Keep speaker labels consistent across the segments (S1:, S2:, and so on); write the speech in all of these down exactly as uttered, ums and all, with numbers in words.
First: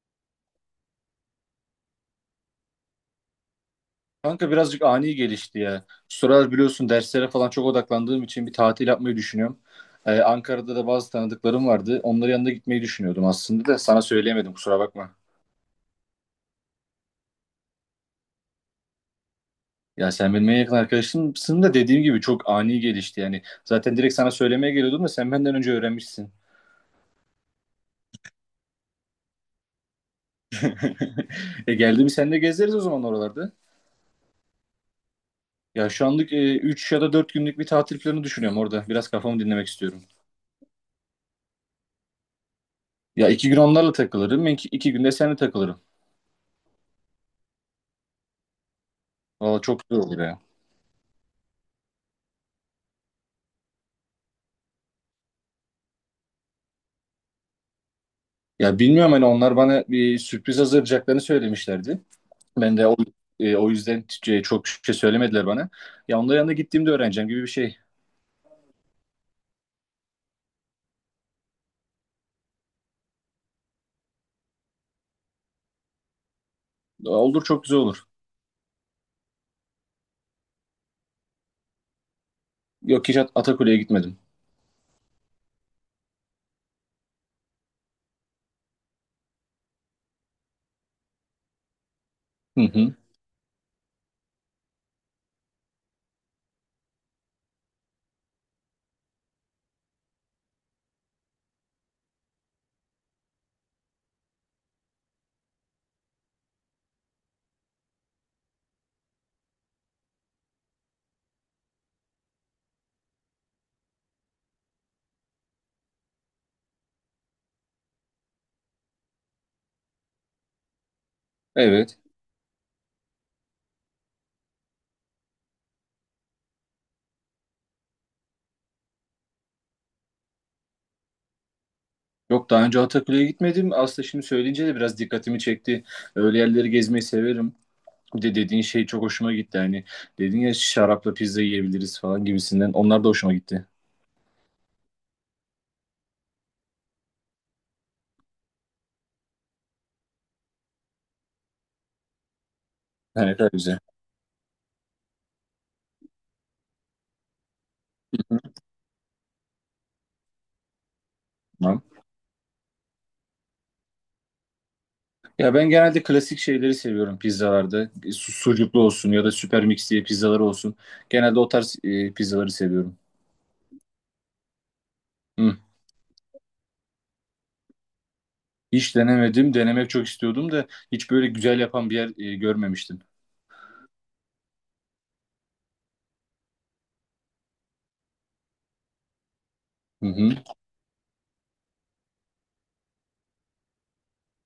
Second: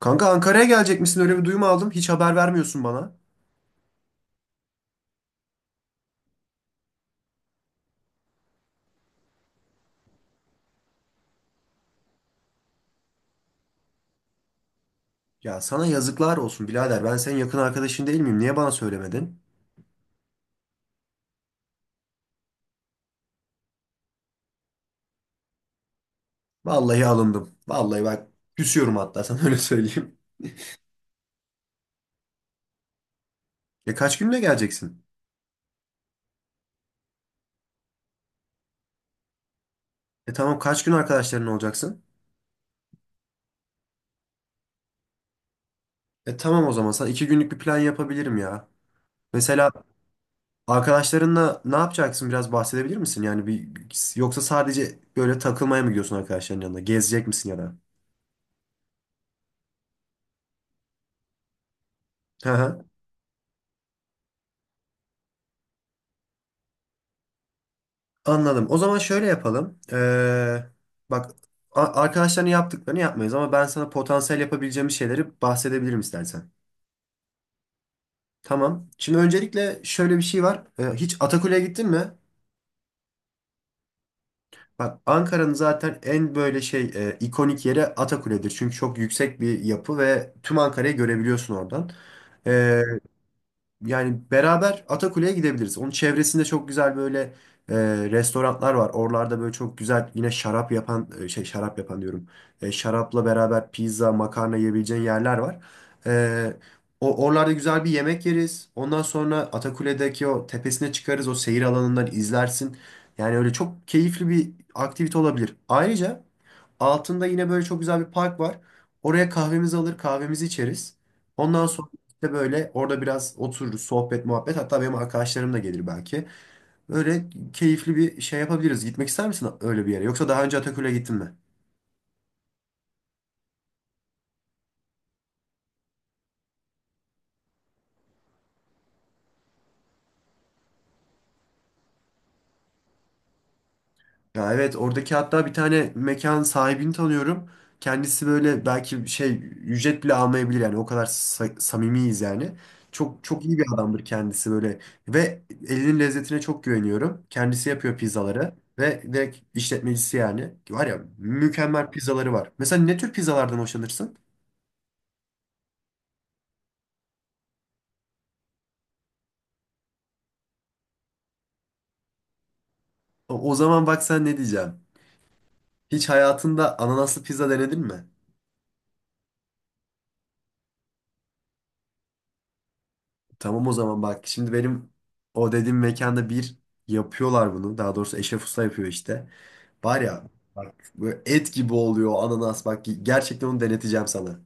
S1: Kanka Ankara'ya gelecek misin? Öyle bir duyum aldım. Hiç haber vermiyorsun bana.
S2: Kanka birazcık ani gelişti ya. Şu sıralar biliyorsun derslere falan çok odaklandığım için bir tatil yapmayı düşünüyorum. Ee, Ankara'da da bazı tanıdıklarım vardı. Onların yanına gitmeyi düşünüyordum aslında da sana söyleyemedim kusura bakma.
S1: Ya sana yazıklar olsun birader. Ben senin yakın arkadaşın değil miyim? Niye bana söylemedin?
S2: Ya sen benim en yakın arkadaşımsın da dediğim gibi çok ani gelişti yani. Zaten direkt sana söylemeye geliyordum da sen benden önce öğrenmişsin.
S1: Vallahi alındım. Vallahi bak küsüyorum hatta sana öyle söyleyeyim.
S2: E geldi mi sen de gezeriz o zaman oralarda.
S1: E kaç günle geleceksin?
S2: Ya şu anlık üç ya da dört günlük bir tatil planı düşünüyorum orada. Biraz kafamı dinlemek istiyorum.
S1: E tamam, kaç gün arkadaşların olacaksın?
S2: Ya iki gün onlarla takılırım. iki günde seninle takılırım.
S1: E tamam, o zaman sana iki günlük bir plan yapabilirim ya.
S2: Valla
S1: Mesela
S2: çok güzel olur ya.
S1: arkadaşlarınla ne yapacaksın, biraz bahsedebilir misin? Yani bir, yoksa sadece böyle takılmaya mı gidiyorsun arkadaşların yanına? Gezecek misin ya da?
S2: Ya bilmiyorum hani onlar bana bir sürpriz hazırlayacaklarını söylemişlerdi. Ben de o, e, o yüzden t- çok şey söylemediler bana. Ya onların yanına gittiğimde öğreneceğim gibi bir şey.
S1: Anladım. O zaman şöyle yapalım. Ee, bak a- arkadaşların yaptıklarını yapmayız ama ben sana potansiyel yapabileceğim şeyleri bahsedebilirim istersen.
S2: Olur çok güzel olur.
S1: Tamam. Şimdi öncelikle şöyle bir şey var. Ee, hiç Atakule'ye gittin mi?
S2: Yok hiç At- Atakule'ye gitmedim.
S1: Bak, Ankara'nın zaten en böyle şey e, ikonik yeri Atakule'dir. Çünkü çok yüksek bir yapı ve tüm Ankara'yı görebiliyorsun oradan.
S2: Hı
S1: Ee,
S2: hı.
S1: Yani beraber Atakule'ye gidebiliriz. Onun çevresinde çok güzel böyle e, restoranlar var. Oralarda böyle çok güzel yine şarap yapan e, şey şarap yapan diyorum. E, şarapla beraber pizza, makarna yiyebileceğin yerler var. E, o oralarda güzel bir yemek yeriz. Ondan sonra Atakule'deki o tepesine çıkarız. O seyir alanından izlersin. Yani öyle çok keyifli bir aktivite olabilir. Ayrıca altında yine böyle çok güzel bir park var. Oraya kahvemizi alır, kahvemizi içeriz. Ondan sonra
S2: Evet.
S1: de böyle orada biraz otururuz, sohbet, muhabbet. Hatta benim arkadaşlarım da gelir belki. Böyle keyifli bir şey yapabiliriz. Gitmek ister misin öyle bir yere? Yoksa daha önce Ataköy'e gittin mi?
S2: Yok daha önce Atakule'ye gitmedim. Aslında şimdi söyleyince de biraz dikkatimi çekti. Öyle yerleri gezmeyi severim. Bir de dediğin şey çok hoşuma gitti. Hani dedin ya şarapla pizza yiyebiliriz falan gibisinden. Onlar da hoşuma gitti.
S1: Ya evet, oradaki hatta bir tane mekan sahibini tanıyorum. Kendisi böyle belki şey ücret bile almayabilir yani, o kadar sa- samimiyiz yani. Çok
S2: Evet,
S1: çok
S2: evet,
S1: iyi bir
S2: güzel.
S1: adamdır kendisi böyle ve elinin lezzetine çok güveniyorum. Kendisi yapıyor pizzaları ve direkt işletmecisi yani. Var ya, mükemmel pizzaları var. Mesela ne tür pizzalardan hoşlanırsın?
S2: Ya ben genelde klasik şeyleri seviyorum pizzalarda. E, su- Sucuklu olsun ya da süper mix diye pizzaları olsun. Genelde o tarz e, pizzaları seviyorum.
S1: O, o zaman bak, sen ne diyeceğim.
S2: Hı.
S1: Hiç hayatında ananaslı pizza denedin mi?
S2: Hiç denemedim. Denemek çok istiyordum da hiç böyle güzel yapan bir yer e, görmemiştim.
S1: Tamam o zaman bak. Şimdi benim o dediğim mekanda bir yapıyorlar bunu. Daha doğrusu Eşref Usta yapıyor işte. Var
S2: Hı
S1: ya
S2: hı.
S1: bak, böyle et gibi oluyor o ananas. Bak gerçekten onu deneteceğim sana.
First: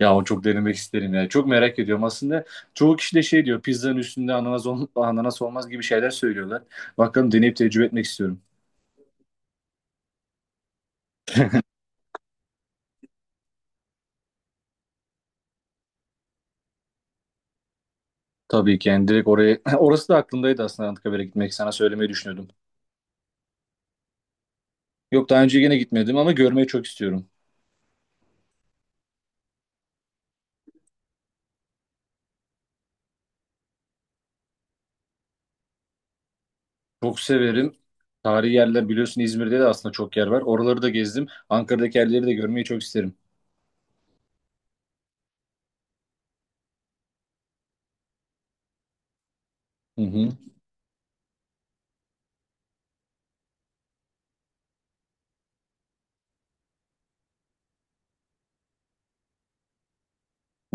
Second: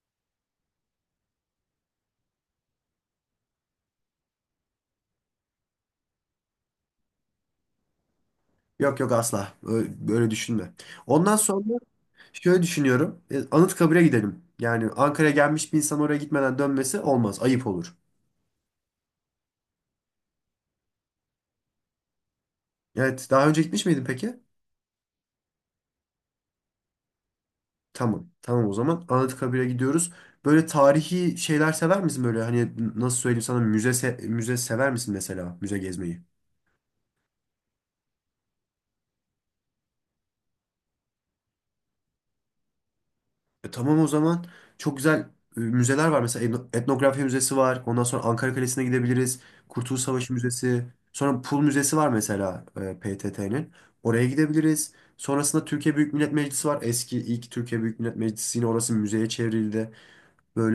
S2: Ya o çok denemek isterim ya. Çok merak ediyorum. Aslında çoğu kişi de şey diyor pizzanın üstünde ananas, ol- ananas olmaz gibi şeyler söylüyorlar. Bakalım deneyip tecrübe etmek istiyorum.
S1: Yok yok, asla. Öyle, böyle düşünme. Ondan sonra şöyle düşünüyorum. E, Anıtkabir'e gidelim. Yani Ankara'ya gelmiş bir insan oraya gitmeden dönmesi olmaz. Ayıp olur.
S2: Tabii ki yani direkt oraya orası da aklımdaydı aslında Anıtkabir'e gitmek sana söylemeyi düşünüyordum.
S1: Evet. Daha önce gitmiş miydin peki?
S2: Yok daha önce yine gitmedim ama görmeyi çok istiyorum.
S1: Tamam. Tamam o zaman. Anıtkabir'e gidiyoruz. Böyle tarihi şeyler sever misin, böyle hani nasıl söyleyeyim sana, müze se- müze sever misin, mesela müze gezmeyi?
S2: Çok severim. Tarihi yerler biliyorsun İzmir'de de aslında çok yer var. Oraları da gezdim. Ankara'daki yerleri de görmeyi çok isterim.
S1: E, tamam o zaman. Çok güzel e, müzeler var. Mesela etno- etnografya müzesi var. Ondan sonra Ankara Kalesi'ne gidebiliriz. Kurtuluş
S2: Hı hı.
S1: Savaşı Müzesi. Sonra Pul Müzesi var mesela, P T T'nin. Oraya gidebiliriz. Sonrasında Türkiye Büyük Millet Meclisi var. Eski ilk Türkiye Büyük Millet Meclisi yine orası müzeye çevrildi.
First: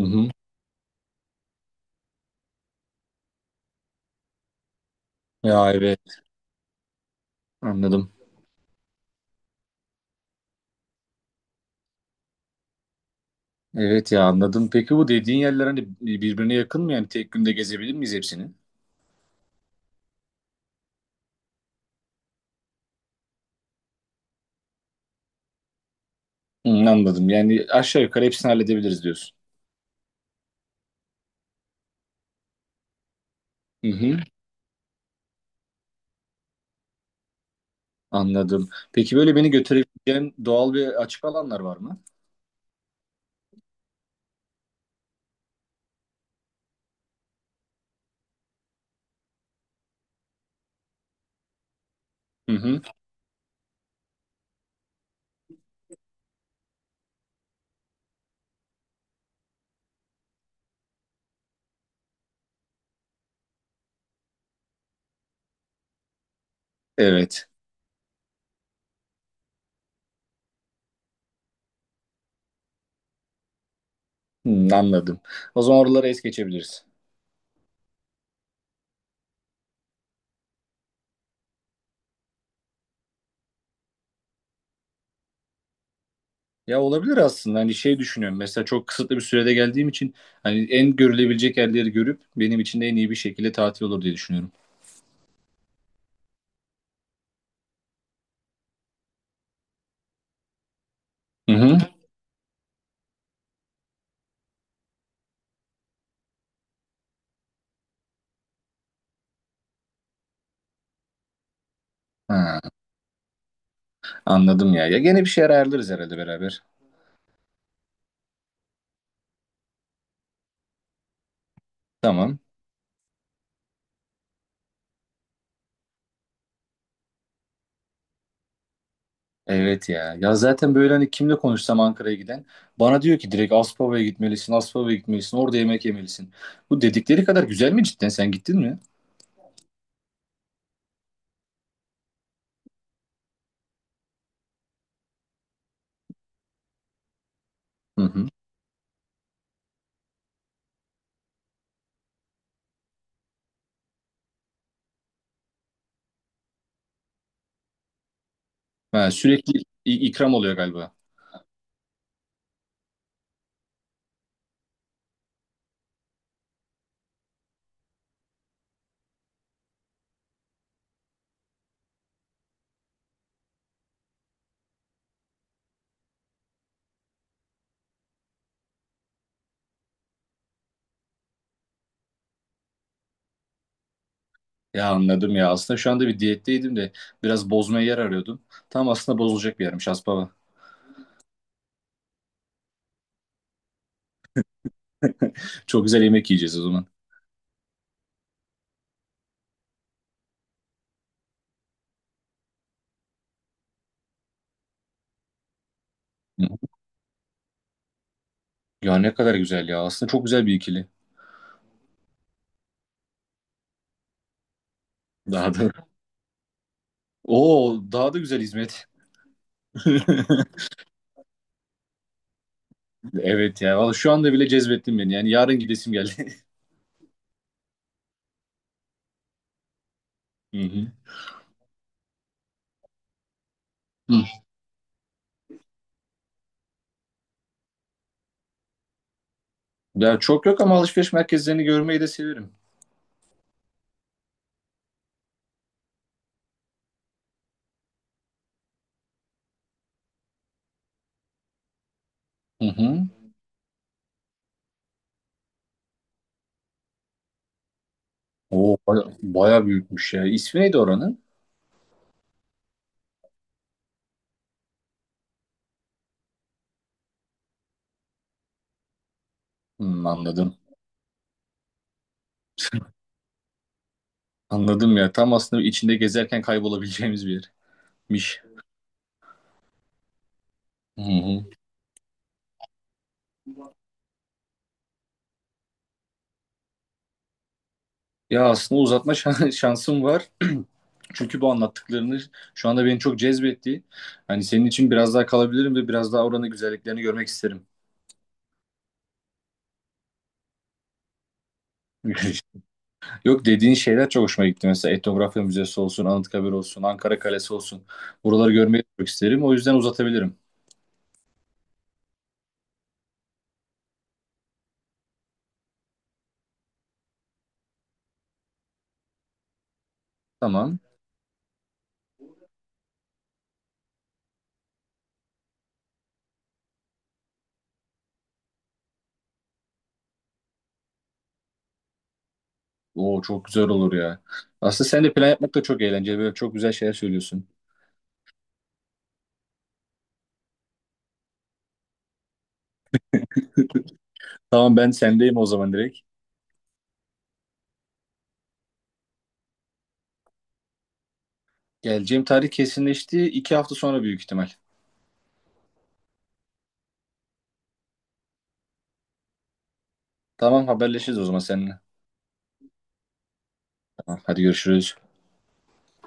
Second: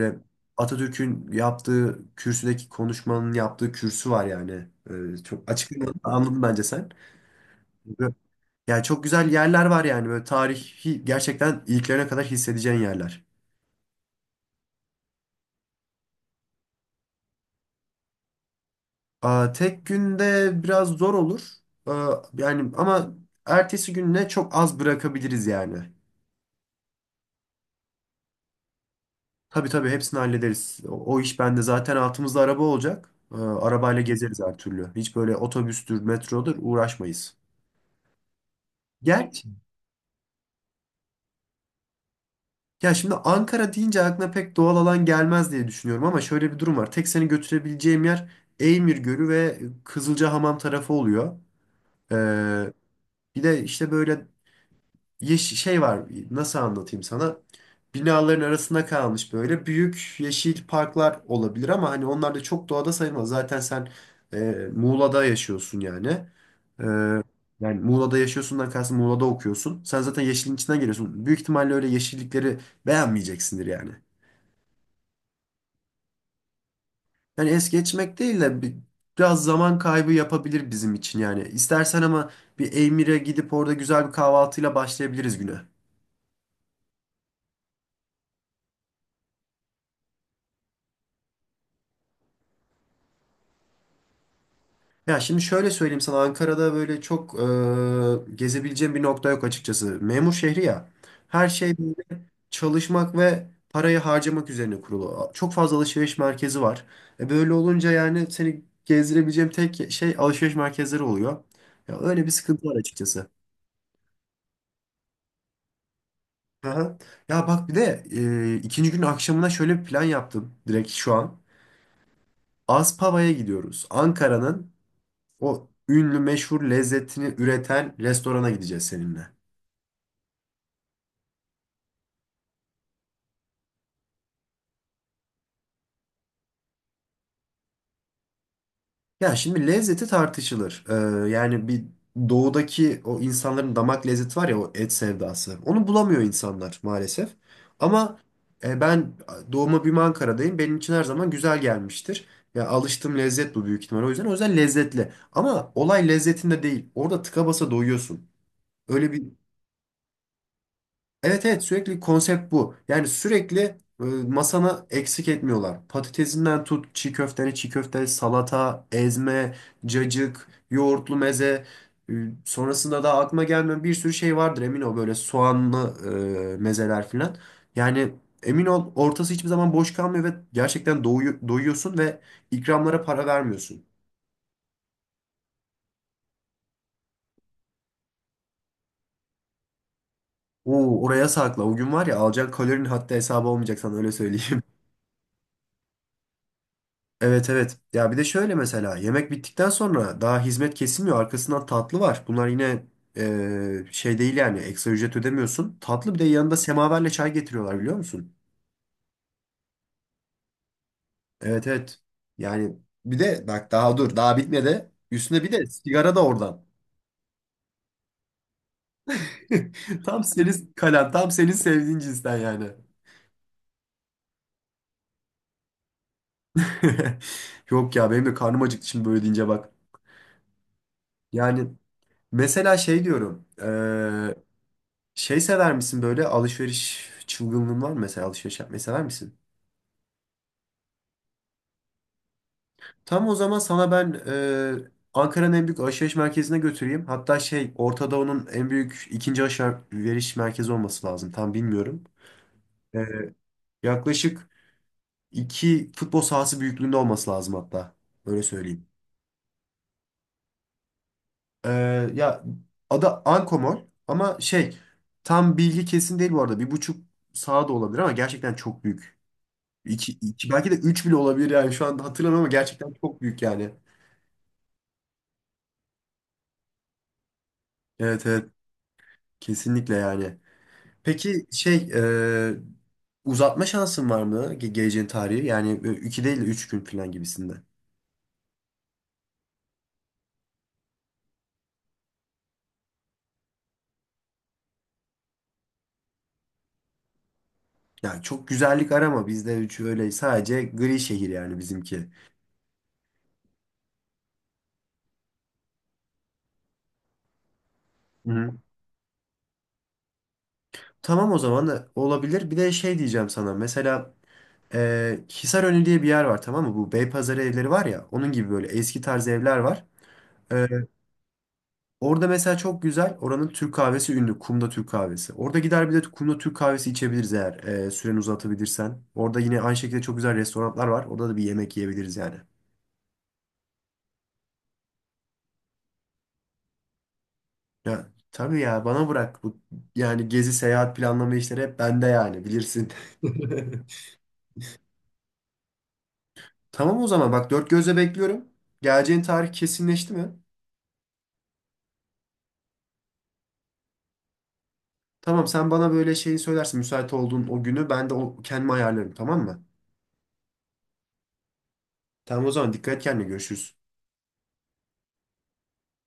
S2: Hı hı.
S1: Atatürk'ün yaptığı kürsüdeki konuşmanın yaptığı kürsü var yani. Ee, çok
S2: Ya
S1: açıklamanı da
S2: evet
S1: anladın bence sen.
S2: anladım.
S1: Böyle- Yani çok güzel yerler var yani, böyle tarihi gerçekten iliklerine kadar hissedeceğin yerler.
S2: Evet ya anladım. Peki bu dediğin yerler hani birbirine yakın mı? Yani tek günde gezebilir miyiz hepsini?
S1: Aa, tek günde biraz zor olur. Aa, yani ama ertesi gününe çok az bırakabiliriz yani.
S2: Hı, anladım. Yani aşağı yukarı hepsini halledebiliriz diyorsun.
S1: Tabii tabii, hepsini hallederiz. O, o iş bende, zaten altımızda araba olacak. Ee,
S2: Hı
S1: arabayla
S2: hı.
S1: gezeriz her türlü. Hiç böyle otobüstür, metrodur uğraşmayız.
S2: Anladım. Peki böyle
S1: Gerçi
S2: beni götürebileceğin doğal ve açık alanlar var mı?
S1: ya şimdi Ankara deyince aklına pek doğal alan gelmez diye düşünüyorum ama şöyle bir durum var. Tek seni götürebileceğim yer Eymir Gölü ve Kızılcahamam tarafı oluyor.
S2: Hı
S1: Ee,
S2: hı.
S1: Bir de işte böyle yeş şey var, nasıl anlatayım sana? Binaların arasında kalmış böyle büyük yeşil parklar olabilir ama hani onlar da çok doğada sayılmaz. Zaten sen e, Muğla'da yaşıyorsun yani. Ee,
S2: Evet.
S1: Yani Muğla'da yaşıyorsundan kastım Muğla'da okuyorsun. Sen zaten yeşilin içinden geliyorsun. Büyük ihtimalle öyle yeşillikleri beğenmeyeceksindir yani.
S2: Hı, anladım. O zaman oraları es geçebiliriz.
S1: Yani es geçmek değil de bi- biraz zaman kaybı yapabilir bizim için yani. İstersen ama bir Eymir'e gidip orada güzel bir kahvaltıyla başlayabiliriz güne.
S2: Ya olabilir aslında hani şey düşünüyorum mesela çok kısıtlı bir sürede geldiğim için hani en görülebilecek yerleri görüp benim için de en iyi bir şekilde tatil olur diye düşünüyorum.
S1: Ya şimdi şöyle söyleyeyim sana, Ankara'da böyle çok e, gezebileceğim bir nokta yok açıkçası. Memur şehri ya. Her
S2: Hı
S1: şey
S2: hı.
S1: böyle çalışmak ve parayı harcamak üzerine kurulu. Çok fazla alışveriş merkezi var. E böyle olunca yani seni gezdirebileceğim tek şey alışveriş merkezleri oluyor. Ya öyle bir
S2: Ha,
S1: sıkıntı var açıkçası.
S2: anladım ya. Ya gene bir şeyler ayarlarız herhalde beraber.
S1: Aha. Ya bak bir de e, ikinci gün akşamına şöyle bir plan yaptım direkt şu an.
S2: Tamam.
S1: Aspava'ya gidiyoruz. Ankara'nın o ünlü meşhur lezzetini üreten restorana gideceğiz seninle.
S2: Evet ya. Ya zaten böyle hani kimle konuşsam Ankara'ya giden bana diyor ki direkt Aspava'ya gitmelisin, Aspava'ya gitmelisin, orada yemek yemelisin. Bu dedikleri kadar güzel mi cidden? Sen gittin mi?
S1: Ya şimdi lezzeti tartışılır. Ee, yani bir doğudaki o insanların damak lezzeti var ya, o et sevdası. Onu bulamıyor insanlar maalesef.
S2: Hı
S1: Ama
S2: hı.
S1: e, ben doğuma büyüme Ankara'dayım. Benim için her zaman güzel gelmiştir. Ya alıştığım lezzet bu büyük ihtimal. O yüzden o yüzden lezzetli. Ama olay lezzetinde değil. Orada tıka basa doyuyorsun.
S2: Ha,
S1: Öyle bir
S2: sürekli i- ikram oluyor galiba.
S1: evet evet, sürekli konsept bu. Yani sürekli e, masana eksik etmiyorlar. Patatesinden tut, çiğ köfteni, çiğ köfte, salata, ezme, cacık, yoğurtlu meze. e, Sonrasında da aklıma gelmeyen bir sürü şey vardır emin ol, böyle soğanlı e, mezeler filan. Yani emin ol, ortası hiçbir zaman boş kalmıyor ve gerçekten doyu- doyuyorsun ve ikramlara para vermiyorsun.
S2: Ya anladım ya. Aslında şu anda bir diyetteydim de biraz bozmaya yer arıyordum. Tam aslında bozulacak bir yermiş Aspava.
S1: Oo, oraya sakla. O gün var ya, alacağın kalorinin hatta hesabı olmayacak sana öyle söyleyeyim.
S2: Çok güzel yemek yiyeceğiz o zaman.
S1: Evet evet. Ya bir de şöyle mesela yemek bittikten sonra daha hizmet kesilmiyor. Arkasından tatlı var. Bunlar yine e, şey değil yani, ekstra ücret ödemiyorsun. Tatlı bir de
S2: Hı.
S1: yanında semaverle çay getiriyorlar, biliyor musun?
S2: Ya ne kadar güzel ya. Aslında çok güzel bir ikili.
S1: Evet evet. Yani bir de bak, daha dur daha bitmedi. Üstüne bir
S2: Daha
S1: de
S2: da.
S1: sigara da oradan.
S2: Oo, daha da güzel hizmet.
S1: Tam senin kalan tam senin sevdiğin cinsten yani.
S2: Evet ya. Valla şu anda bile cezbettin beni. Yani yarın gidesim geldi.
S1: Yok ya, benim de karnım acıktı şimdi böyle deyince bak.
S2: Hı hı.
S1: Yani mesela şey diyorum.
S2: Hı.
S1: Şey sever misin, böyle alışveriş çılgınlığın var mı, mesela alışveriş yapmayı sever misin?
S2: Ya çok yok ama alışveriş merkezlerini görmeyi de severim.
S1: Tam o zaman sana ben e, Ankara'nın en büyük alışveriş merkezine götüreyim. Hatta şey Orta Doğu'nun en büyük ikinci alışveriş merkezi olması lazım. Tam bilmiyorum.
S2: Hı
S1: E,
S2: hı.
S1: Yaklaşık iki futbol sahası büyüklüğünde olması lazım hatta. Öyle
S2: Oo,
S1: söyleyeyim.
S2: baya, baya büyükmüş ya. İsmi neydi oranın?
S1: E, Ya adı Ankomol ama şey tam bilgi kesin değil bu arada. Bir buçuk saha da olabilir ama gerçekten çok büyük.
S2: Hı,
S1: İki, iki,
S2: anladım.
S1: belki de üç bile olabilir yani şu anda hatırlamıyorum ama gerçekten çok büyük yani.
S2: Anladım ya. Tam aslında içinde gezerken kaybolabileceğimiz bir
S1: Evet
S2: yermiş.
S1: evet, kesinlikle yani.
S2: Hı hı.
S1: Peki şey e, uzatma şansın var mı ge- geleceğin tarihi? Yani e, iki değil de üç gün falan gibisinde.
S2: Ya aslında uzatma şan- şansım var. Çünkü bu anlattıklarını şu anda beni çok cezbetti. Hani senin için biraz daha kalabilirim ve biraz daha oranın güzelliklerini görmek isterim.
S1: Yani çok güzellik arama bizde, üç öyle sadece gri şehir yani bizimki.
S2: Yok dediğin şeyler çok hoşuma gitti. Mesela Etnografya Müzesi olsun, Anıtkabir olsun, Ankara Kalesi olsun. Buraları
S1: Hı.
S2: görmeyi çok isterim. O yüzden uzatabilirim.
S1: Tamam, o zaman da olabilir. Bir de şey diyeceğim sana, mesela e, Hisarönü diye bir yer var, tamam mı? Bu Beypazarı evleri var ya, onun gibi böyle eski tarz evler var.
S2: Tamam.
S1: Orada mesela çok güzel. Oranın Türk kahvesi ünlü. Kumda Türk kahvesi. Orada gider bir de Kumda Türk kahvesi içebiliriz eğer e, süreni uzatabilirsen. Orada yine aynı şekilde çok güzel restoranlar var. Orada da bir yemek yiyebiliriz yani.
S2: Oo çok güzel olur ya. Aslında sen de plan yapmak da çok eğlenceli. Böyle çok güzel şeyler söylüyorsun.
S1: Ya tabii ya, bana bırak bu, yani gezi seyahat planlama işleri hep bende yani, bilirsin.
S2: Tamam ben sendeyim o zaman direkt.
S1: Tamam o zaman bak, dört gözle bekliyorum. Geleceğin tarih kesinleşti mi?
S2: Geleceğim tarih kesinleşti. İki hafta sonra büyük ihtimal.
S1: Tamam, sen bana böyle şeyi söylersin müsait olduğun o günü, ben de o, kendimi ayarlarım tamam mı?
S2: Tamam haberleşiriz o zaman seninle.
S1: Tamam o zaman, dikkat et kendine, görüşürüz.
S2: Tamam, hadi görüşürüz.